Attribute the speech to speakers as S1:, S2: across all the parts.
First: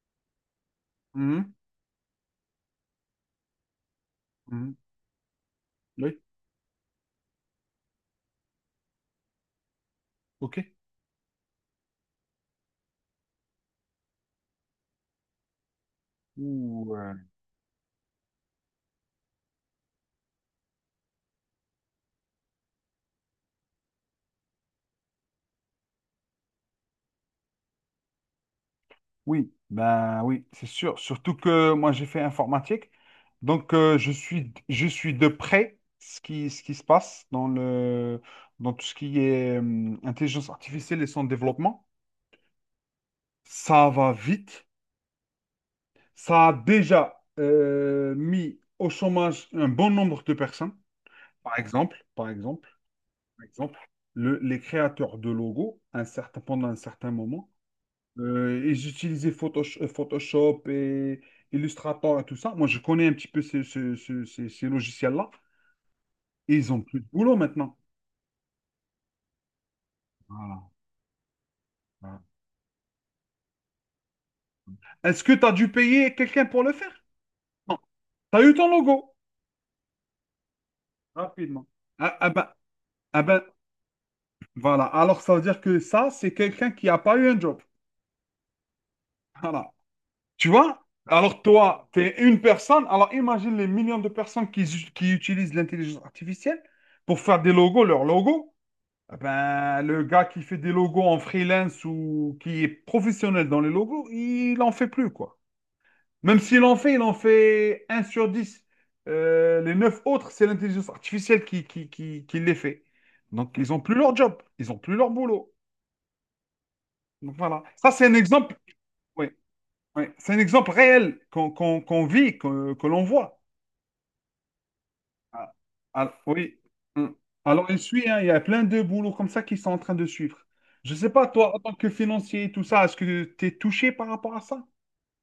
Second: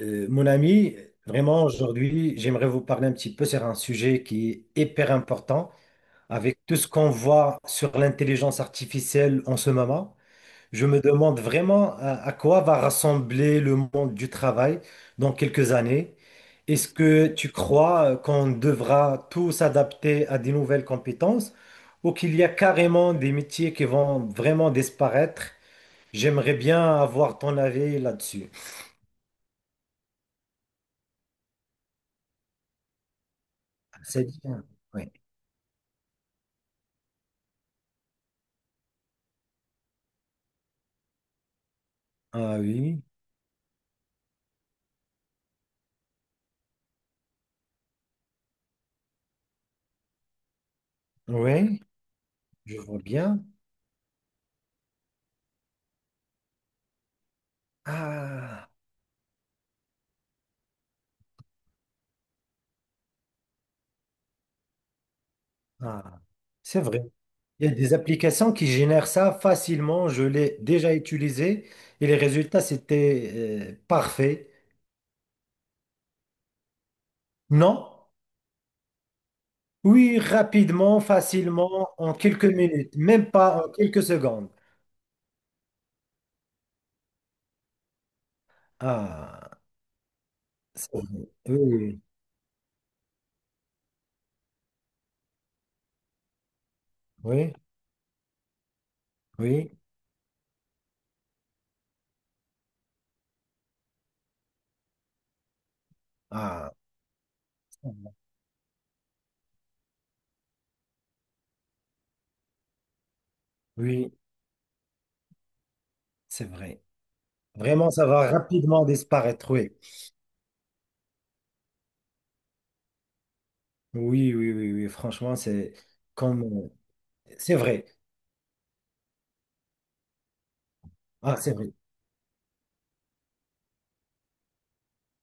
S1: Mon ami,
S2: Mhm,
S1: vraiment aujourd'hui, j'aimerais vous parler un petit peu sur un sujet qui
S2: mhm.
S1: est hyper important.
S2: Oui,
S1: Avec tout ce qu'on voit sur l'intelligence artificielle en ce moment,
S2: ok.
S1: je me demande vraiment à quoi va rassembler le monde du travail dans quelques années. Est-ce
S2: Ouh, euh,
S1: que tu crois qu'on devra tous s'adapter à des nouvelles compétences ou qu'il y a carrément des métiers qui vont vraiment disparaître? J'aimerais bien avoir ton avis là-dessus.
S2: oui, ben oui, c'est sûr. Surtout que moi j'ai fait informatique, donc je
S1: C'est
S2: suis
S1: bien.
S2: je
S1: Oui.
S2: suis de près ce qui se passe dans tout ce qui est intelligence artificielle et son développement.
S1: Ah oui,
S2: Ça va vite. Ça a déjà mis au chômage un bon nombre de personnes. Par
S1: oui,
S2: exemple, par exemple,
S1: je vois bien.
S2: par exemple, les créateurs de logos, pendant un certain moment.
S1: Ah,
S2: Et j'utilisais Photoshop et Illustrator et tout ça. Moi, je connais un petit peu ces, ce- ce- ces- ces logiciels-là.
S1: ah,
S2: Et ils ont
S1: c'est
S2: plus
S1: vrai.
S2: de boulot
S1: Il y a
S2: maintenant.
S1: des applications qui génèrent ça facilement. Je l'ai
S2: Voilà.
S1: déjà utilisé et les
S2: Voilà.
S1: résultats, c'était parfait.
S2: Est-ce que tu as dû payer quelqu'un pour le faire?
S1: Non?
S2: Non. Tu as eu ton logo
S1: Oui, rapidement,
S2: rapidement.
S1: facilement, en
S2: Ah, ah
S1: quelques
S2: ben,
S1: minutes,
S2: ah
S1: même
S2: ben,
S1: pas en quelques secondes.
S2: voilà. Alors, ça veut dire que ça, c'est quelqu'un qui n'a pas eu un job.
S1: Ah,
S2: Voilà. Tu vois?
S1: c'est vrai.
S2: Alors, toi, tu
S1: Oui,
S2: es une personne. Alors, imagine les millions de personnes qui utilisent l'intelligence artificielle pour faire des
S1: oui,
S2: logos, leurs logos. Ah
S1: oui.
S2: ben, le gars qui fait des logos en freelance ou qui est professionnel dans les logos, il en fait plus, quoi. Même s'il
S1: Ah,
S2: en fait, il en
S1: c'est
S2: fait un
S1: vrai.
S2: sur 10. Les 9 autres, c'est l'intelligence artificielle qui les fait. Donc, ils n'ont plus
S1: Oui,
S2: leur job, ils n'ont plus leur boulot.
S1: c'est vrai.
S2: Donc, voilà. Ça,
S1: Vraiment,
S2: c'est
S1: ça
S2: un
S1: va
S2: exemple,
S1: rapidement
S2: oui,
S1: disparaître. Oui,
S2: oui. C'est un exemple réel qu'on vit, que l'on voit.
S1: oui, oui, oui, oui. Franchement,
S2: Ah,
S1: c'est
S2: ah,
S1: comme.
S2: oui. Hmm.
S1: C'est
S2: Alors, il
S1: vrai.
S2: suit, hein, il y a plein de boulots comme ça qui sont en train de suivre. Je sais pas,
S1: Ah, c'est
S2: toi, en
S1: vrai.
S2: tant que financier et tout ça, est-ce que tu es touché par rapport à ça?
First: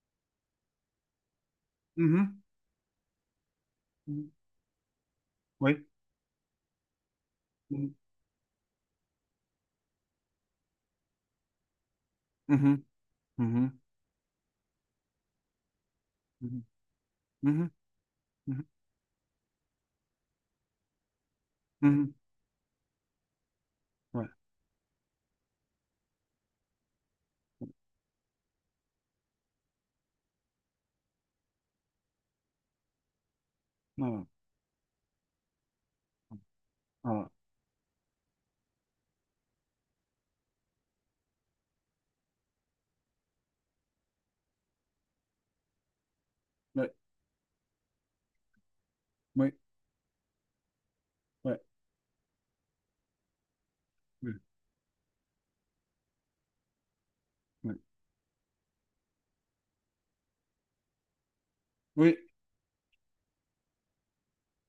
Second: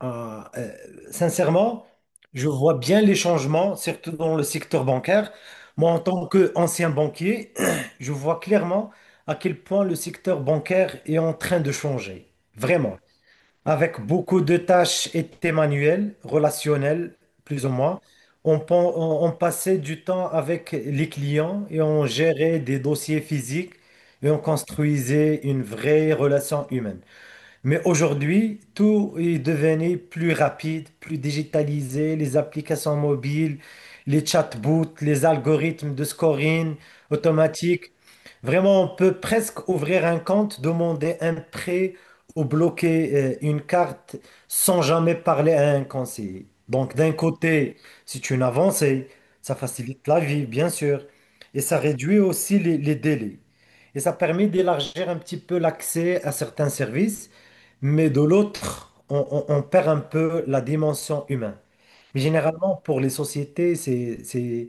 S1: Ah, sincèrement,
S2: Mhm.
S1: je vois bien les changements, surtout
S2: Mhm.
S1: dans le secteur bancaire.
S2: Oui.
S1: Moi, en tant qu'ancien banquier,
S2: Mhm.
S1: je vois clairement à quel point le secteur bancaire est en train de changer.
S2: Mhm.
S1: Vraiment.
S2: Mhm.
S1: Avec beaucoup de tâches et de manuelles,
S2: Mhm.
S1: relationnelles, plus ou moins. On,
S2: Mhm.
S1: pen- on passait du temps avec les clients et
S2: Mhm.
S1: on
S2: Mhm.
S1: gérait des dossiers physiques
S2: Ouais.
S1: et on construisait une vraie relation humaine. Mais aujourd'hui, tout est devenu plus rapide, plus digitalisé, les applications mobiles,
S2: Ah,
S1: les chatbots, les algorithmes de scoring
S2: ah,
S1: automatique. Vraiment, on peut presque ouvrir un compte, demander un prêt ou bloquer une carte sans jamais parler à un conseiller.
S2: ouais.
S1: Donc, d'un côté, c'est une avancée,
S2: Oui.
S1: ça facilite la vie, bien sûr,
S2: Oui, ouais.
S1: et ça réduit aussi les délais. Et ça
S2: Oui.
S1: permet d'élargir un petit peu l'accès à certains services.
S2: Oui.
S1: Mais de l'autre, on perd un peu la dimension humaine.
S2: Oui.
S1: Mais généralement, pour les sociétés,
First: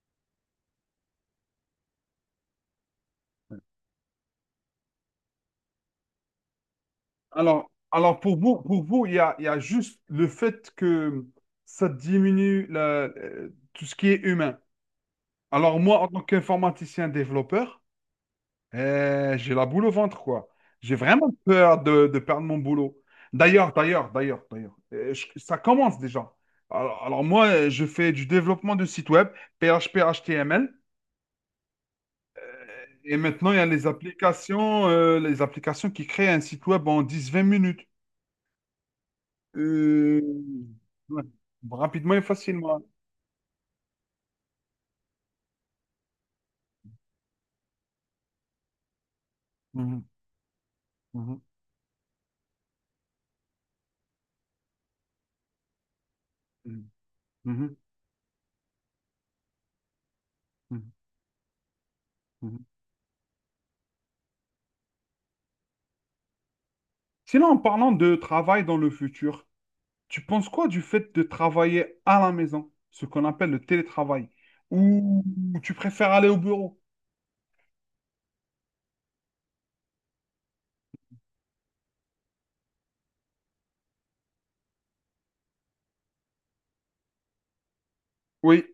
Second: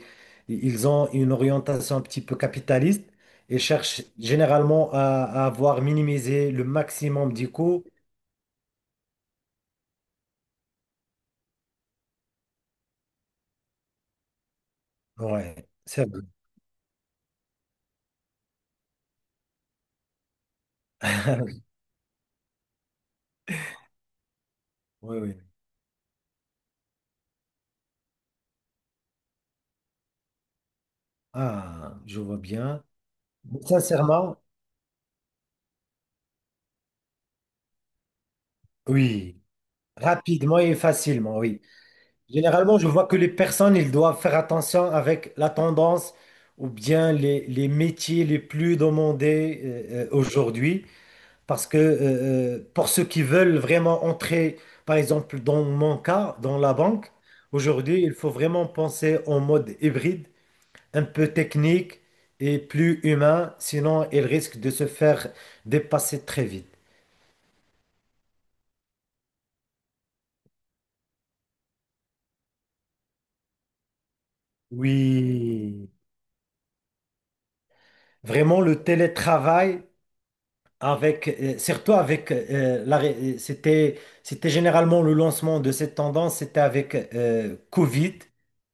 S1: ils ont une orientation un petit peu capitaliste et
S2: Ouais.
S1: cherchent généralement à avoir minimisé le maximum du
S2: Alors,
S1: coût.
S2: alors pour vous, pour vous, il y a juste le fait que ça diminue tout ce qui est humain.
S1: Ouais,
S2: Alors, moi,
S1: c'est
S2: en tant
S1: vrai.
S2: qu'informaticien développeur, j'ai la boule au ventre, quoi. J'ai vraiment peur de perdre mon boulot. D'ailleurs, d'ailleurs, d'ailleurs, d'ailleurs, euh,
S1: Oui,
S2: je-
S1: oui.
S2: ça commence déjà. Alors, moi, je fais du développement de sites web, PHP, HTML,
S1: Ah, je vois bien.
S2: et maintenant, il y a
S1: Sincèrement,
S2: les applications qui créent un site web en dix, vingt minutes.
S1: oui.
S2: Euh,
S1: Rapidement et
S2: ouais,
S1: facilement, oui.
S2: rapidement et
S1: Généralement,
S2: facilement.
S1: je vois que les personnes, ils doivent faire attention avec la tendance ou bien les métiers les plus demandés
S2: Mhm,
S1: aujourd'hui.
S2: mhm,
S1: Parce que pour ceux qui veulent vraiment entrer, par exemple, dans mon cas, dans la
S2: mhm,
S1: banque,
S2: mhm,
S1: aujourd'hui, il faut vraiment penser en mode hybride,
S2: mhm,
S1: un peu technique et
S2: mhm.
S1: plus humain. Sinon, ils risquent de se faire dépasser très vite.
S2: Sinon, en parlant de travail dans le futur, tu penses quoi du fait de travailler à la maison, ce qu'on appelle le télétravail, ou tu
S1: Oui,
S2: préfères aller au bureau?
S1: vraiment, le télétravail. Avec, surtout avec, c'était, c'était généralement le lancement de cette tendance, c'était avec Covid.
S2: Oui.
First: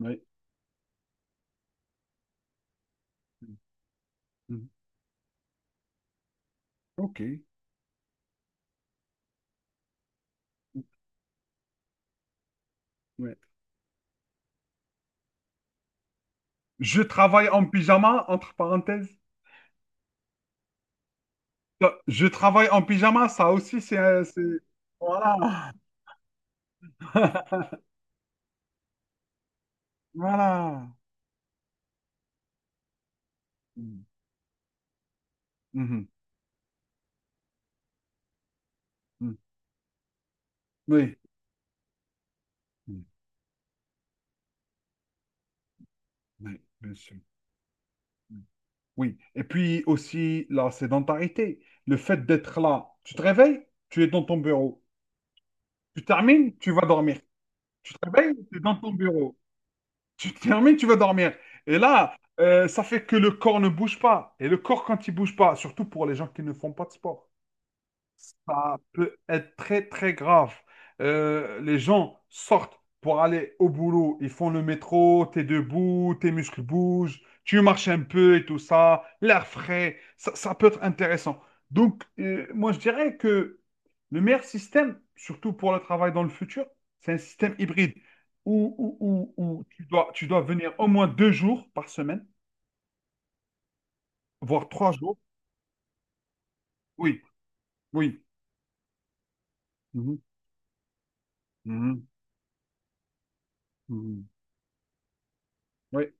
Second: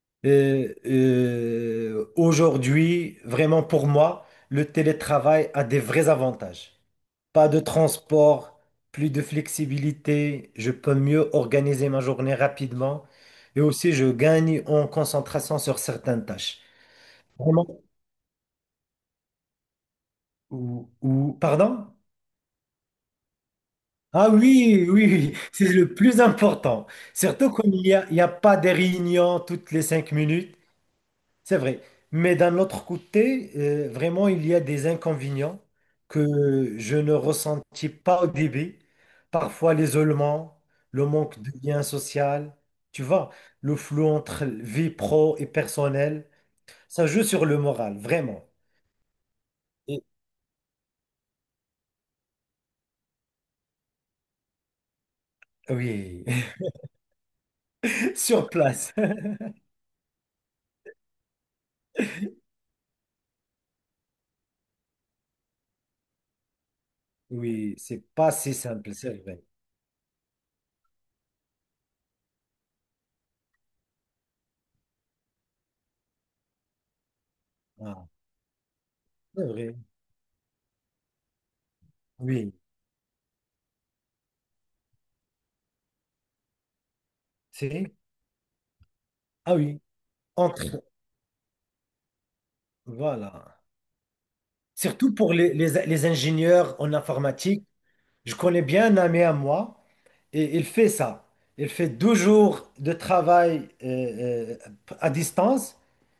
S2: Oui.
S1: Aujourd'hui, vraiment pour moi, le
S2: Mhm.
S1: télétravail a des vrais avantages.
S2: Ok.
S1: Pas de transport, plus de flexibilité, je peux mieux organiser ma journée rapidement
S2: Ouais.
S1: et aussi je gagne en concentration sur certaines tâches.
S2: Je travaille en
S1: Vraiment?
S2: pyjama, entre parenthèses.
S1: Ou pardon?
S2: Ça, je travaille en pyjama, ça aussi,
S1: Ah
S2: c'est-
S1: oui, oui, oui, c'est
S2: Voilà.
S1: le plus important. Surtout il y a pas des réunions toutes les cinq minutes,
S2: Voilà.
S1: c'est vrai. Mais d'un autre côté,
S2: Mhm.
S1: vraiment, il y a des inconvénients
S2: Mhm.
S1: que je ne ressentis pas au début.
S2: Mhm.
S1: Parfois l'isolement, le
S2: Oui.
S1: manque de lien social, tu
S2: Mhm.
S1: vois, le flou entre vie pro et personnelle,
S2: Oui, bien
S1: ça
S2: sûr.
S1: joue sur le moral,
S2: Mhm.
S1: vraiment.
S2: Oui. Et puis
S1: Et-
S2: aussi la sédentarité, le fait d'être là. Tu te réveilles, tu es dans ton bureau. Tu
S1: oui,
S2: termines, tu vas dormir. Tu te réveilles,
S1: sur
S2: tu es dans ton
S1: place.
S2: bureau. Tu te termines, tu vas dormir. Et là, ça fait que le corps ne bouge pas. Et le corps, quand il bouge pas, surtout pour les gens qui ne font pas de sport,
S1: Oui, c'est pas si
S2: ça
S1: simple,
S2: peut
S1: c'est vrai.
S2: être très, très grave. Les gens sortent pour aller au boulot. Ils font le métro, t'es debout, tes muscles bougent, tu marches un
S1: Ah,
S2: peu et tout ça,
S1: c'est
S2: l'air
S1: vrai,
S2: frais. Ça peut être intéressant. Donc,
S1: oui.
S2: moi, je dirais que le meilleur système, surtout pour le travail dans le futur, c'est un système
S1: C'est...
S2: hybride
S1: Ah
S2: où
S1: oui,
S2: tu dois venir
S1: entre...
S2: au moins deux jours par semaine,
S1: Voilà.
S2: voire trois
S1: Surtout
S2: jours.
S1: pour les ingénieurs en
S2: Oui,
S1: informatique.
S2: oui.
S1: Je connais bien un ami à moi
S2: Mhm,
S1: et il fait ça. Il fait
S2: mhm,
S1: deux jours de travail
S2: mhm.
S1: à distance,
S2: Oui.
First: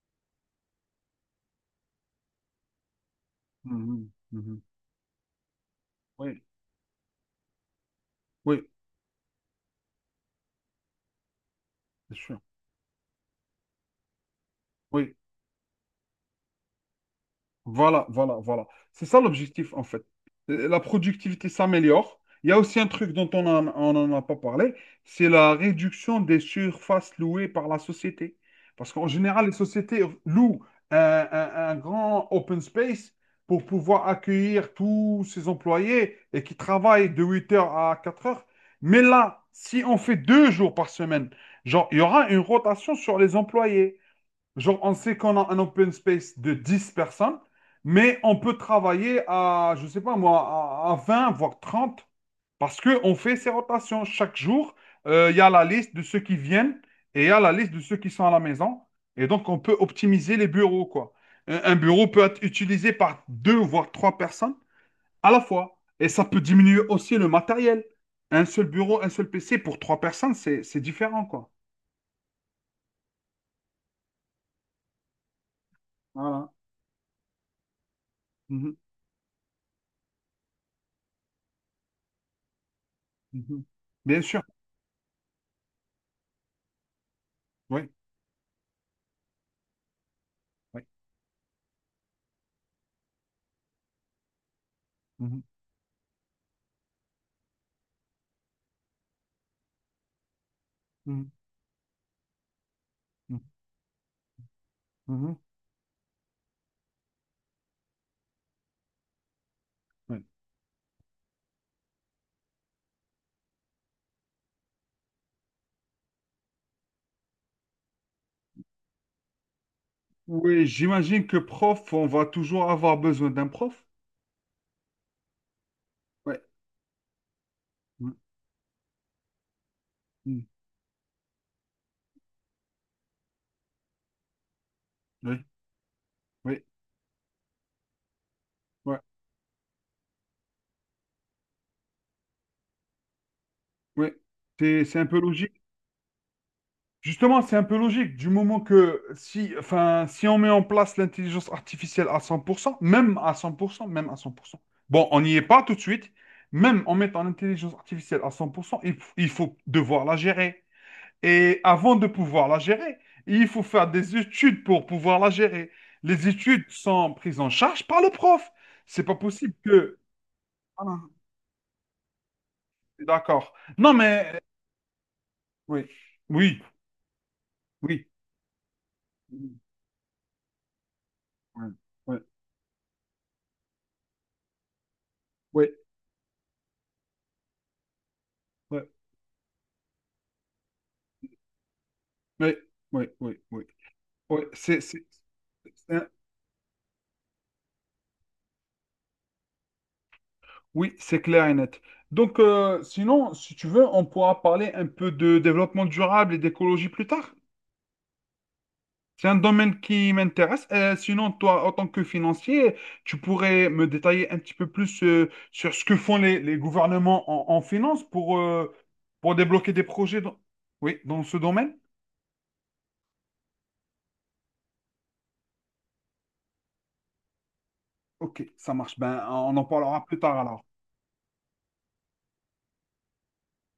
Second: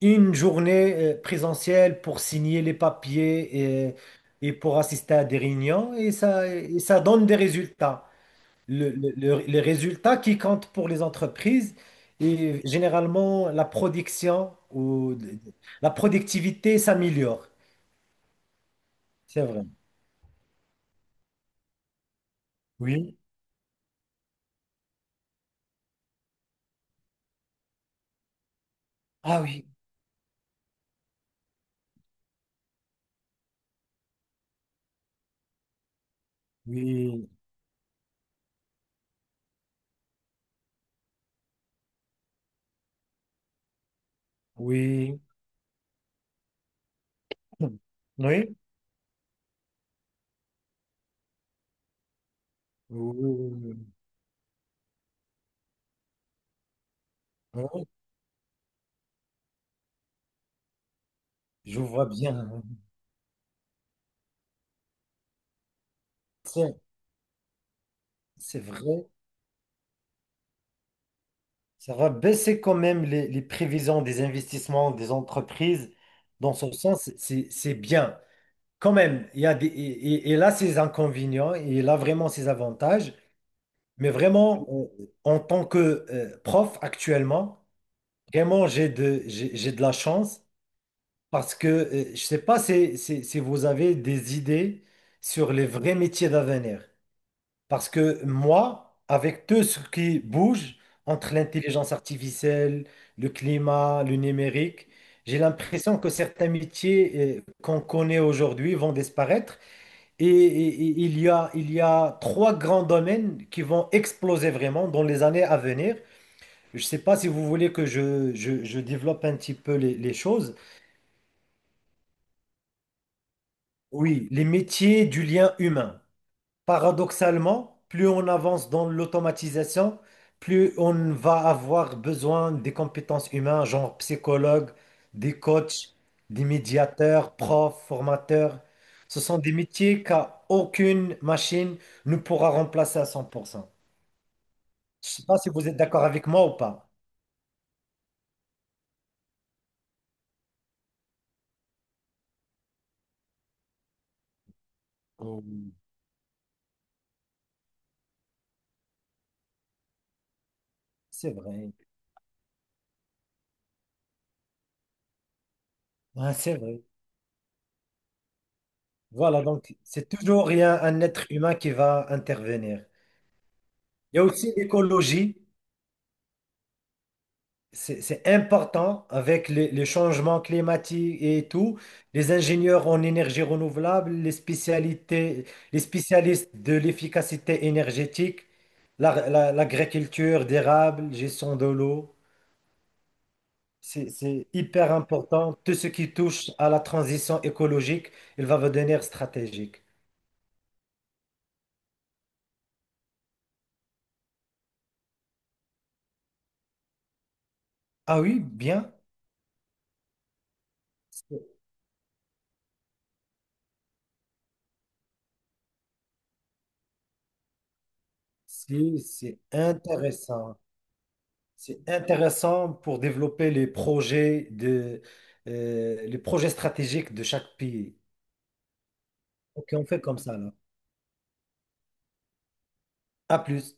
S1: une journée présentielle pour signer les papiers
S2: Mhm,
S1: et
S2: mhm.
S1: pour assister à des réunions
S2: Oui,
S1: et ça donne des résultats.
S2: oui,
S1: Le- les résultats qui comptent pour les entreprises
S2: bien sûr.
S1: et généralement la production
S2: Oui,
S1: ou la productivité s'améliore.
S2: voilà, voilà, voilà. C'est ça
S1: C'est vrai.
S2: l'objectif, en fait. La productivité s'améliore. Il y a aussi un truc
S1: Oui.
S2: dont on n'en a pas parlé, c'est la réduction des surfaces louées par la société. Parce qu'en
S1: Ah
S2: général, les
S1: oui.
S2: sociétés louent un grand open space pour pouvoir accueillir tous ses employés et qui travaillent de
S1: Oui.
S2: 8 heures à 4 heures. Mais là, si on fait deux jours par semaine, genre, il y aura une rotation sur les employés. Genre, on sait
S1: Oui.
S2: qu'on a un open space de 10 personnes,
S1: Oui.
S2: mais on peut
S1: Oui.
S2: travailler à, je sais pas moi, à 20, voire 30 parce qu'on fait ces rotations. Chaque jour, il y a la liste de ceux qui viennent et il y a la
S1: Oui,
S2: liste de
S1: oui.
S2: ceux qui sont à la maison. Et donc, on peut optimiser les bureaux, quoi. Un
S1: Je vois
S2: bureau peut être
S1: bien.
S2: utilisé par deux, voire trois personnes à la fois. Et ça peut diminuer
S1: C'est
S2: aussi le matériel. Un
S1: c'est
S2: seul bureau,
S1: vrai.
S2: un seul PC pour trois personnes, c'est différent, quoi.
S1: Ça va baisser quand même les prévisions des investissements des entreprises.
S2: Voilà.
S1: Dans ce sens, c'est bien.
S2: Mhm,
S1: Quand même, il y a des, et, et là, ses inconvénients et là, vraiment ses avantages.
S2: mhm.
S1: Mais
S2: Bien sûr.
S1: vraiment, en tant que prof actuellement,
S2: Oui.
S1: vraiment, j'ai de la chance
S2: Oui.
S1: parce que je ne sais pas si vous avez des idées
S2: Mhm,
S1: sur les vrais métiers d'avenir. Parce que moi, avec tout ce qui bouge
S2: mhm,
S1: entre l'intelligence artificielle, le
S2: mhm,
S1: climat, le numérique,
S2: mhm,
S1: j'ai l'impression que certains métiers qu'on connaît aujourd'hui vont disparaître
S2: ouais.
S1: et il y a trois grands domaines qui vont exploser vraiment dans les années à venir. Je ne sais pas si vous voulez que je développe un petit peu les choses.
S2: Oui, j'imagine que prof, on va toujours avoir besoin d'un prof.
S1: Oui, les métiers du lien humain.
S2: Ouais.
S1: Paradoxalement, plus
S2: Mhm,
S1: on avance dans l'automatisation,
S2: mhm,
S1: plus on va avoir besoin des compétences humaines, genre psychologue, des
S2: oui,
S1: coachs, des
S2: oui,
S1: médiateurs, profs, formateurs.
S2: ouais,
S1: Ce sont des métiers qu'aucune machine ne pourra remplacer à 100%.
S2: ouais. C'est un
S1: Je
S2: peu
S1: sais pas si
S2: logique.
S1: vous êtes d'accord avec moi ou pas.
S2: Justement, c'est un peu logique du moment que si, enfin, si on met en place l'intelligence artificielle à 100%, même à 100%. Bon, on n'y est
S1: Oh,
S2: pas tout de suite. Même en mettant l'intelligence artificielle à 100%, il faut devoir la gérer.
S1: c'est
S2: Et
S1: vrai.
S2: avant de pouvoir la gérer, il faut faire des études pour pouvoir la gérer. Les
S1: Ouais, c'est
S2: études
S1: vrai.
S2: sont prises en charge par le prof. C'est pas
S1: Voilà,
S2: possible
S1: donc
S2: que.
S1: c'est toujours il y a
S2: Ah,
S1: un être humain qui va intervenir.
S2: d'accord. Non,
S1: Il y a
S2: mais.
S1: aussi l'écologie.
S2: Oui, oui,
S1: C'est
S2: oui.
S1: c'est important avec
S2: Oui,
S1: les changements climatiques et tout.
S2: oui,
S1: Les ingénieurs en énergie renouvelable, les spécialités,
S2: oui,
S1: les spécialistes de l'efficacité énergétique,
S2: oui,
S1: l'agriculture d'érable, gestion de l'eau.
S2: oui, oui, oui. Oui.
S1: C'est
S2: Oui,
S1: c'est hyper important. Tout ce
S2: c'est-
S1: qui touche à la transition écologique, il va devenir stratégique.
S2: oui, c'est clair et net. Donc, sinon, si tu veux, on pourra parler un peu de développement durable et d'écologie plus tard.
S1: Ah oui, bien.
S2: C'est un domaine qui m'intéresse. Sinon,
S1: C'est
S2: toi, en tant que financier, tu pourrais me détailler un petit peu plus sur ce que font les gouvernements en finance pour
S1: c'est
S2: débloquer des projets dans,
S1: intéressant.
S2: oui, dans ce domaine?
S1: C'est intéressant pour développer les projets de, les projets stratégiques de chaque pays.
S2: Ok, ça marche. Ben, on en
S1: Ok, on fait
S2: parlera plus
S1: comme ça,
S2: tard
S1: là.
S2: alors.
S1: À plus.